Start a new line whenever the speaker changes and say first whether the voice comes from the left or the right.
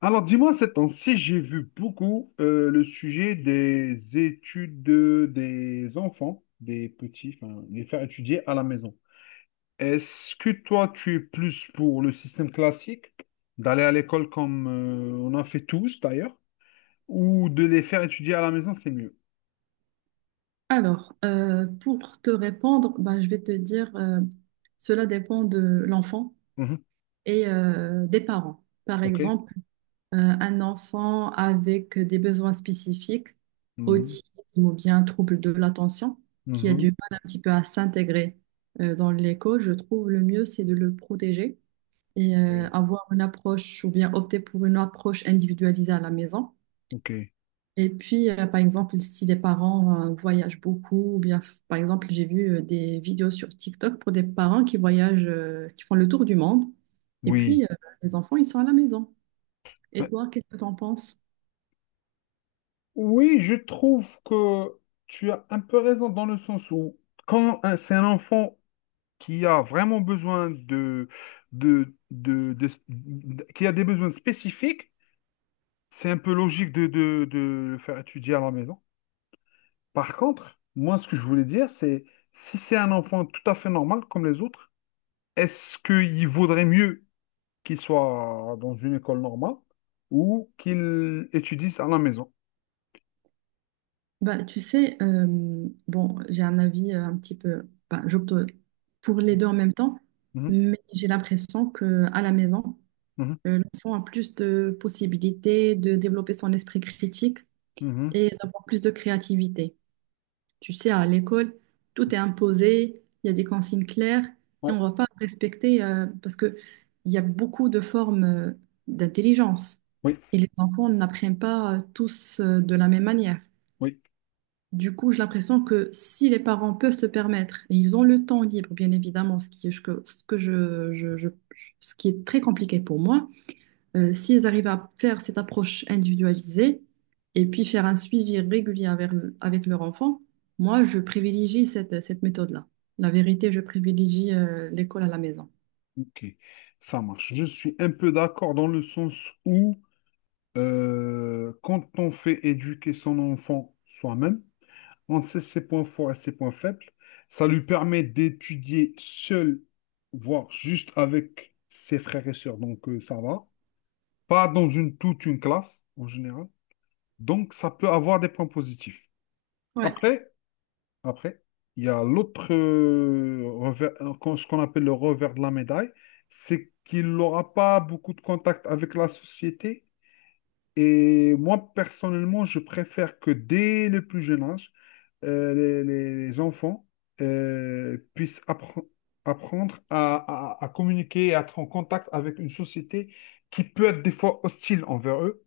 left: Alors, dis-moi, ces temps-ci, j'ai vu beaucoup le sujet des études des enfants, des petits, enfin, les faire étudier à la maison. Est-ce que toi, tu es plus pour le système classique, d'aller à l'école comme on en fait tous d'ailleurs, ou de les faire étudier à la maison, c'est mieux?
right: Alors, pour te répondre, ben, je vais te dire, cela dépend de l'enfant
left: Mhm.
right: et des parents. Par
left: OK.
right: exemple, un enfant avec des besoins spécifiques,
left: Mhm.
right: autisme ou bien trouble de l'attention, qui a du
left: Mhm.
right: mal un petit peu à s'intégrer dans l'école, je trouve le mieux, c'est de le protéger et
left: Oui.
right: avoir une approche ou bien opter pour une approche individualisée à la maison.
left: OK.
right: Et puis, par exemple, si les parents voyagent beaucoup, ou bien, par exemple, j'ai vu des vidéos sur TikTok pour des parents qui voyagent, qui font le tour du monde, et puis
left: Oui.
right: les enfants, ils sont à la maison.
left: Euh,
right: Et toi, qu'est-ce que t'en penses?
left: Oui, je trouve que tu as un peu raison dans le sens où c'est un enfant qui a vraiment besoin de, de- de- qui a des besoins spécifiques, c'est un peu logique de le faire étudier à la maison. Par contre, moi, ce que je voulais dire, c'est si c'est un enfant tout à fait normal comme les autres, est-ce qu'il vaudrait mieux qu'il soit dans une école normale ou qu'il étudie à la maison?
right: Bah, tu sais, bon, j'ai un avis un petit peu, bah, j'opte pour les deux en même temps,
left: Mhm,
right: mais j'ai l'impression que à la maison,
left: mhm,
right: l'enfant a plus de possibilités de développer son esprit critique
left: mhm.
right: et d'avoir plus de créativité. Tu sais, à l'école, tout est imposé, il y a des consignes claires et on
left: Ouais,
right: ne va pas respecter parce que il y a beaucoup de formes d'intelligence
left: oui,
right: et les enfants n'apprennent pas tous de la même manière.
left: oui,
right: Du coup, j'ai l'impression que si les parents peuvent se permettre et ils ont le temps libre, bien évidemment, ce qui est, ce que je- ce qui est très compliqué pour moi, si elles arrivent à faire cette approche individualisée et puis faire un suivi régulier avec, avec leur enfant, moi, je privilégie cette méthode-là. La vérité, je privilégie l'école à la maison.
left: ok, ça marche. Je suis un peu d'accord dans le sens où quand on fait éduquer son enfant soi-même, on sait ses points forts et ses points faibles. Ça lui permet d'étudier seul, voire juste avec ses frères et sœurs. Donc, ça va. Pas dans toute une classe, en général. Donc, ça peut avoir des points positifs.
right: Ouais.
left: Après, après, il y a l'autre revers, ce qu'on appelle le revers de la médaille, c'est qu'il n'aura pas beaucoup de contact avec la société. Et moi, personnellement, je préfère que dès le plus jeune âge, les enfants puissent apprendre à communiquer, et à être en contact avec une société qui peut être des fois hostile envers eux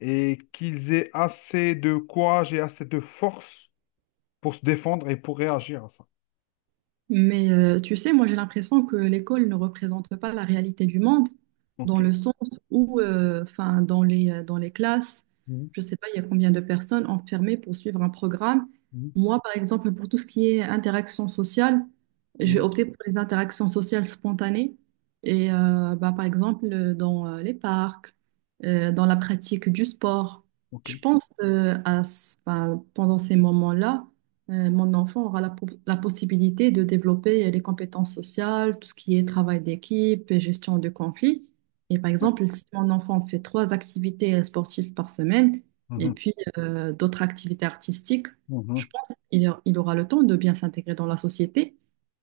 left: et qu'ils aient assez de courage et assez de force pour se défendre et pour réagir à ça.
right: Mais tu sais, moi j'ai l'impression que l'école ne représente pas la réalité du monde, dans le
left: OK.
right: sens où, enfin, dans les classes,
left: Mhm,
right: je ne sais pas, il y a combien de personnes enfermées pour suivre un programme.
left: mhm,
right: Moi, par exemple, pour tout ce qui est interaction sociale, je vais
left: mhm,
right: opter pour les interactions sociales spontanées. Et bah, par exemple, dans les parcs, dans la pratique du sport,
left: OK.
right: je pense 'fin, pendant ces moments-là mon enfant aura la possibilité de développer les compétences sociales, tout ce qui est travail d'équipe, et gestion de conflits. Et par
left: Oui.
right: exemple, si mon enfant fait trois activités sportives par semaine et
left: Mhm,
right: puis d'autres activités artistiques,
left: mhm,
right: je pense il aura le temps de bien s'intégrer dans la société.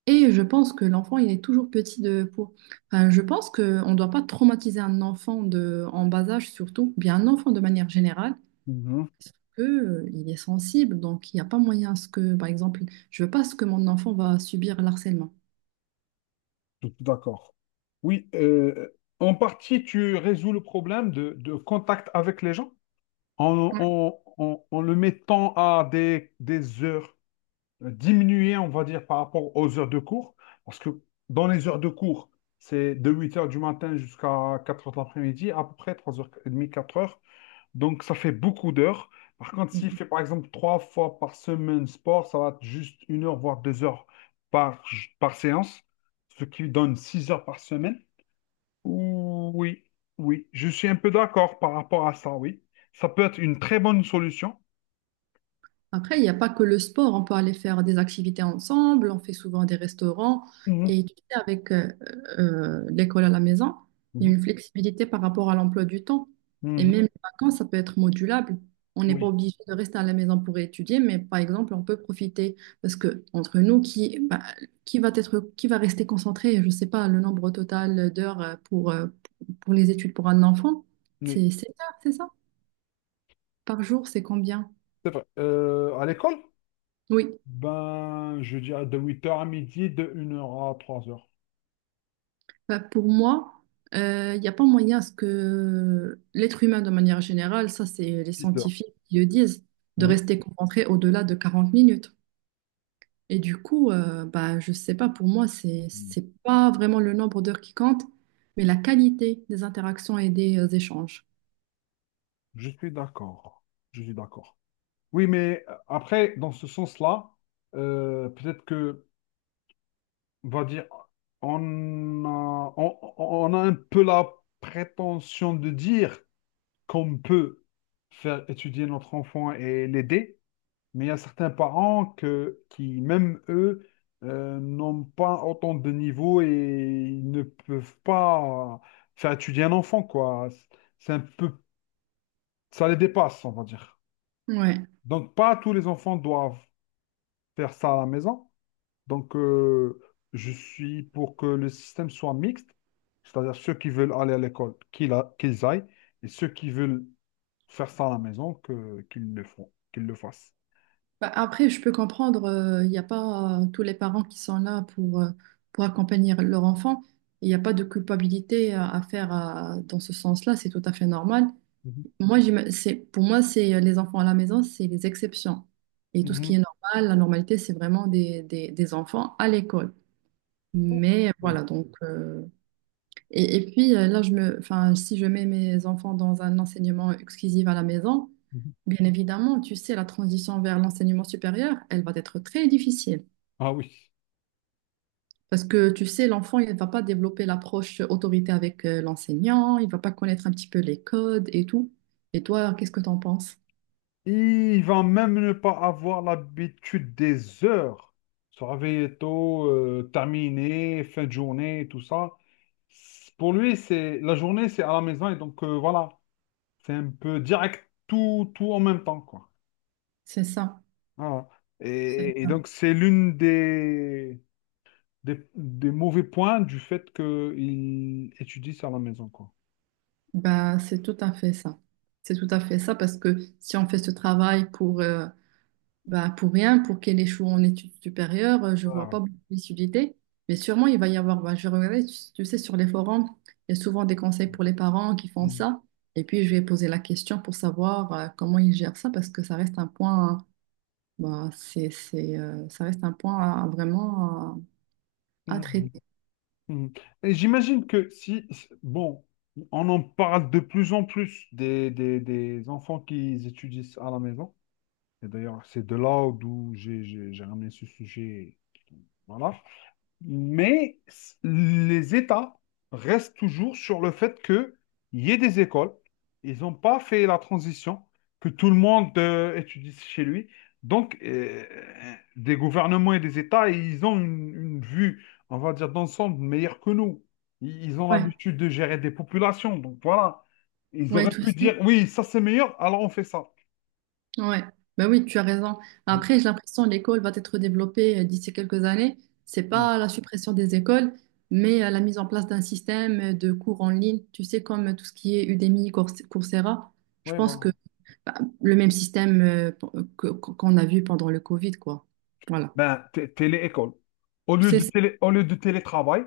right: Et je pense que l'enfant, il est toujours petit de pour. Enfin, je pense qu'on ne doit pas traumatiser un enfant de, en bas âge surtout, bien un enfant de manière générale
left: mhm.
right: que, il est sensible, donc il n'y a pas moyen à ce que, par exemple, je veux pas ce que mon enfant va subir l'harcèlement.
left: Tout d'accord. Oui, en partie, tu résous le problème de contact avec les gens en le mettant à des heures diminuées, on va dire, par rapport aux heures de cours. Parce que dans les heures de cours, c'est de huit heures du matin jusqu'à quatre heures de l'après-midi, à peu près 3h30, quatre heures. Donc, ça fait beaucoup d'heures. Par contre,
right: Ouais.
left: s'il fait par exemple trois fois par semaine sport, ça va être juste une heure, voire deux heures par, par séance, ce qui donne six heures par semaine. Oui, oui, je suis un peu d'accord par rapport à ça, oui. Ça peut être une très bonne solution.
right: Après, il n'y a pas que le sport, on peut aller faire des activités ensemble, on fait souvent des restaurants.
left: Mhm,
right: Et tu sais, avec l'école à la maison, il y
left: mhm,
right: a une flexibilité par rapport à l'emploi du temps. Et même
left: mhm,
right: les vacances, ça peut être modulable. On n'est pas
left: oui,
right: obligé de rester à la maison pour étudier, mais par exemple, on peut profiter. Parce que entre nous, qui, bah, qui va être, qui va rester concentré, je ne sais pas, le nombre total d'heures pour les études pour un enfant,
left: oui,
right: c'est 7 heures, c'est ça. Par jour, c'est combien?
left: c'est vrai. À l'école?
right: Oui.
left: Ben, je dirais de huit heures à midi, de une heure à 3h,
right: Bah, pour moi, il n'y a pas moyen à ce que l'être humain, de manière générale, ça c'est les
left: 6h.
right: scientifiques qui le disent, de rester concentré au-delà de 40 minutes. Et du coup, bah, je sais pas, pour moi, c'est pas vraiment le nombre d'heures qui compte, mais la qualité des interactions et des échanges.
left: Je suis d'accord. Je suis d'accord. Oui, mais après, dans ce sens-là, peut-être que, on va dire, on a un peu la prétention de dire qu'on peut faire étudier notre enfant et l'aider, mais il y a certains parents qui, même eux, n'ont pas autant de niveau et ils ne peuvent pas faire étudier un enfant, quoi. C'est un peu, ça les dépasse, on va dire.
right: Ouais.
left: Donc, pas tous les enfants doivent faire ça à la maison. Donc, je suis pour que le système soit mixte, c'est-à-dire ceux qui veulent aller à l'école, qu'ils aillent, et ceux qui veulent faire ça à la maison, qu'ils le font, qu'ils le fassent.
right: Bah, après, je peux comprendre, il n'y a pas tous les parents qui sont là pour accompagner leur enfant. Il n'y a pas de culpabilité à faire dans ce sens-là, c'est tout à fait normal.
left: Mhm.
right: C'est, pour moi, c'est les enfants à la maison, c'est les exceptions. Et tout ce qui
left: Mhm.
right: est normal, la normalité, c'est vraiment des enfants à l'école. Mais
left: Oui.
right: voilà, et, et puis là, je me, enfin, si je mets mes enfants dans un enseignement exclusif à la maison,
left: Mhm.
right: bien évidemment, tu sais, la transition vers l'enseignement supérieur, elle va être très difficile.
left: Ah oui.
right: Parce que tu sais, l'enfant, il ne va pas développer l'approche autorité avec l'enseignant, il ne va pas connaître un petit peu les codes et tout. Et toi, qu'est-ce que tu en penses?
left: Il va même ne pas avoir l'habitude des heures. Se réveiller tôt, terminer, fin de journée, tout ça. Pour lui, c'est la journée, c'est à la maison et donc voilà, c'est un peu direct, tout, tout en même temps, quoi.
right: C'est ça.
left: Voilà.
right: C'est
left: Et
right: ça.
left: donc, c'est l'une des, des mauvais points du fait qu'il étudie ça à la maison, quoi.
right: Bah, c'est tout à fait ça. C'est tout à fait ça parce que si on fait ce travail pour, bah, pour rien, pour qu'elle échoue en études supérieures, je vois
left: Voilà.
right: pas beaucoup d'utilité. Mais sûrement, il va y avoir, bah, je regardais, tu sais, sur les forums, il y a souvent des conseils pour les parents qui font
left: Mhm.
right: ça. Et puis, je vais poser la question pour savoir, comment ils gèrent ça parce que ça reste un point, bah, ça reste un point à vraiment à
left: Mhm.
right: traiter.
left: Mhm. Et j'imagine que si, bon, on en parle de plus en plus des, des enfants qui étudient ça à la maison. Et d'ailleurs, c'est de là d'où j'ai ramené ce sujet. Voilà. Mais les États restent toujours sur le fait qu'il y ait des écoles. Ils n'ont pas fait la transition, que tout le monde étudie chez lui. Donc, des gouvernements et des États, ils ont une vue, on va dire, d'ensemble meilleure que nous. Ils ont
right: Ouais,
left: l'habitude de gérer des populations. Donc, voilà. Ils
right: ouais,
left: auraient
right: tu
left: pu
right: sais.
left: dire, oui, ça c'est meilleur, alors on fait ça.
right: Ouais, bah oui, tu as raison.
left: Mm,
right: Après, j'ai l'impression que l'école va être développée d'ici quelques années. C'est
left: mm.
right: pas la suppression des écoles, mais la mise en place d'un système de cours en ligne, tu sais, comme tout ce qui est Udemy, Coursera. Je
left: Oui,
right: pense
left: voilà.
right: que bah, le même système qu'on a vu pendant le Covid, quoi. Voilà.
left: Ben, télé-école. Au
right: Tu
left: lieu
right: sais,
left: de
right: c'est-
left: télé, au lieu de télétravail,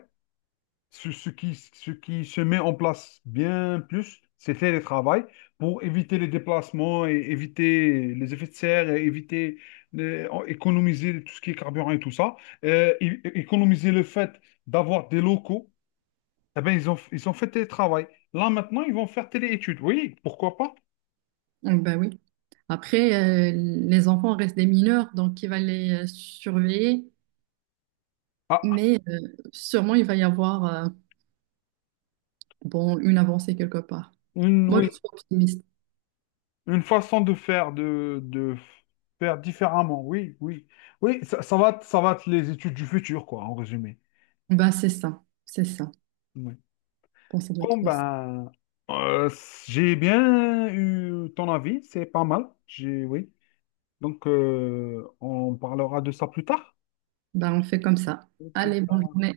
left: Ce qui se met en place bien plus, c'est télétravail pour éviter les déplacements et éviter les effets de serre et éviter économiser tout ce qui est carburant et tout ça. Économiser le fait d'avoir des locaux. Eh ben, ils ont fait télétravail. Là, maintenant, ils vont faire téléétudes. Oui, pourquoi pas?
right: ça. Donc, bah oui. Après, les enfants restent des mineurs, donc il va les surveiller,
left: Ah,
right: mais sûrement il va y avoir bon, une avancée quelque part. Moi, je
left: oui,
right: suis optimiste.
left: une façon de faire, de faire différemment. Oui, oui. Oui, ça va être les études du futur, quoi, en résumé.
right: Bah, c'est ça, c'est ça. Je
left: Oui.
right: pense que ça doit
left: Bon,
right: être ça.
left: ben, euh, j'ai bien eu ton avis, c'est pas mal. J'ai, oui. Donc, on parlera de ça plus tard.
right: Bah, on fait comme ça.
left: Ok,
right: Allez,
left: ça
right: bonne
left: marche.
right: journée.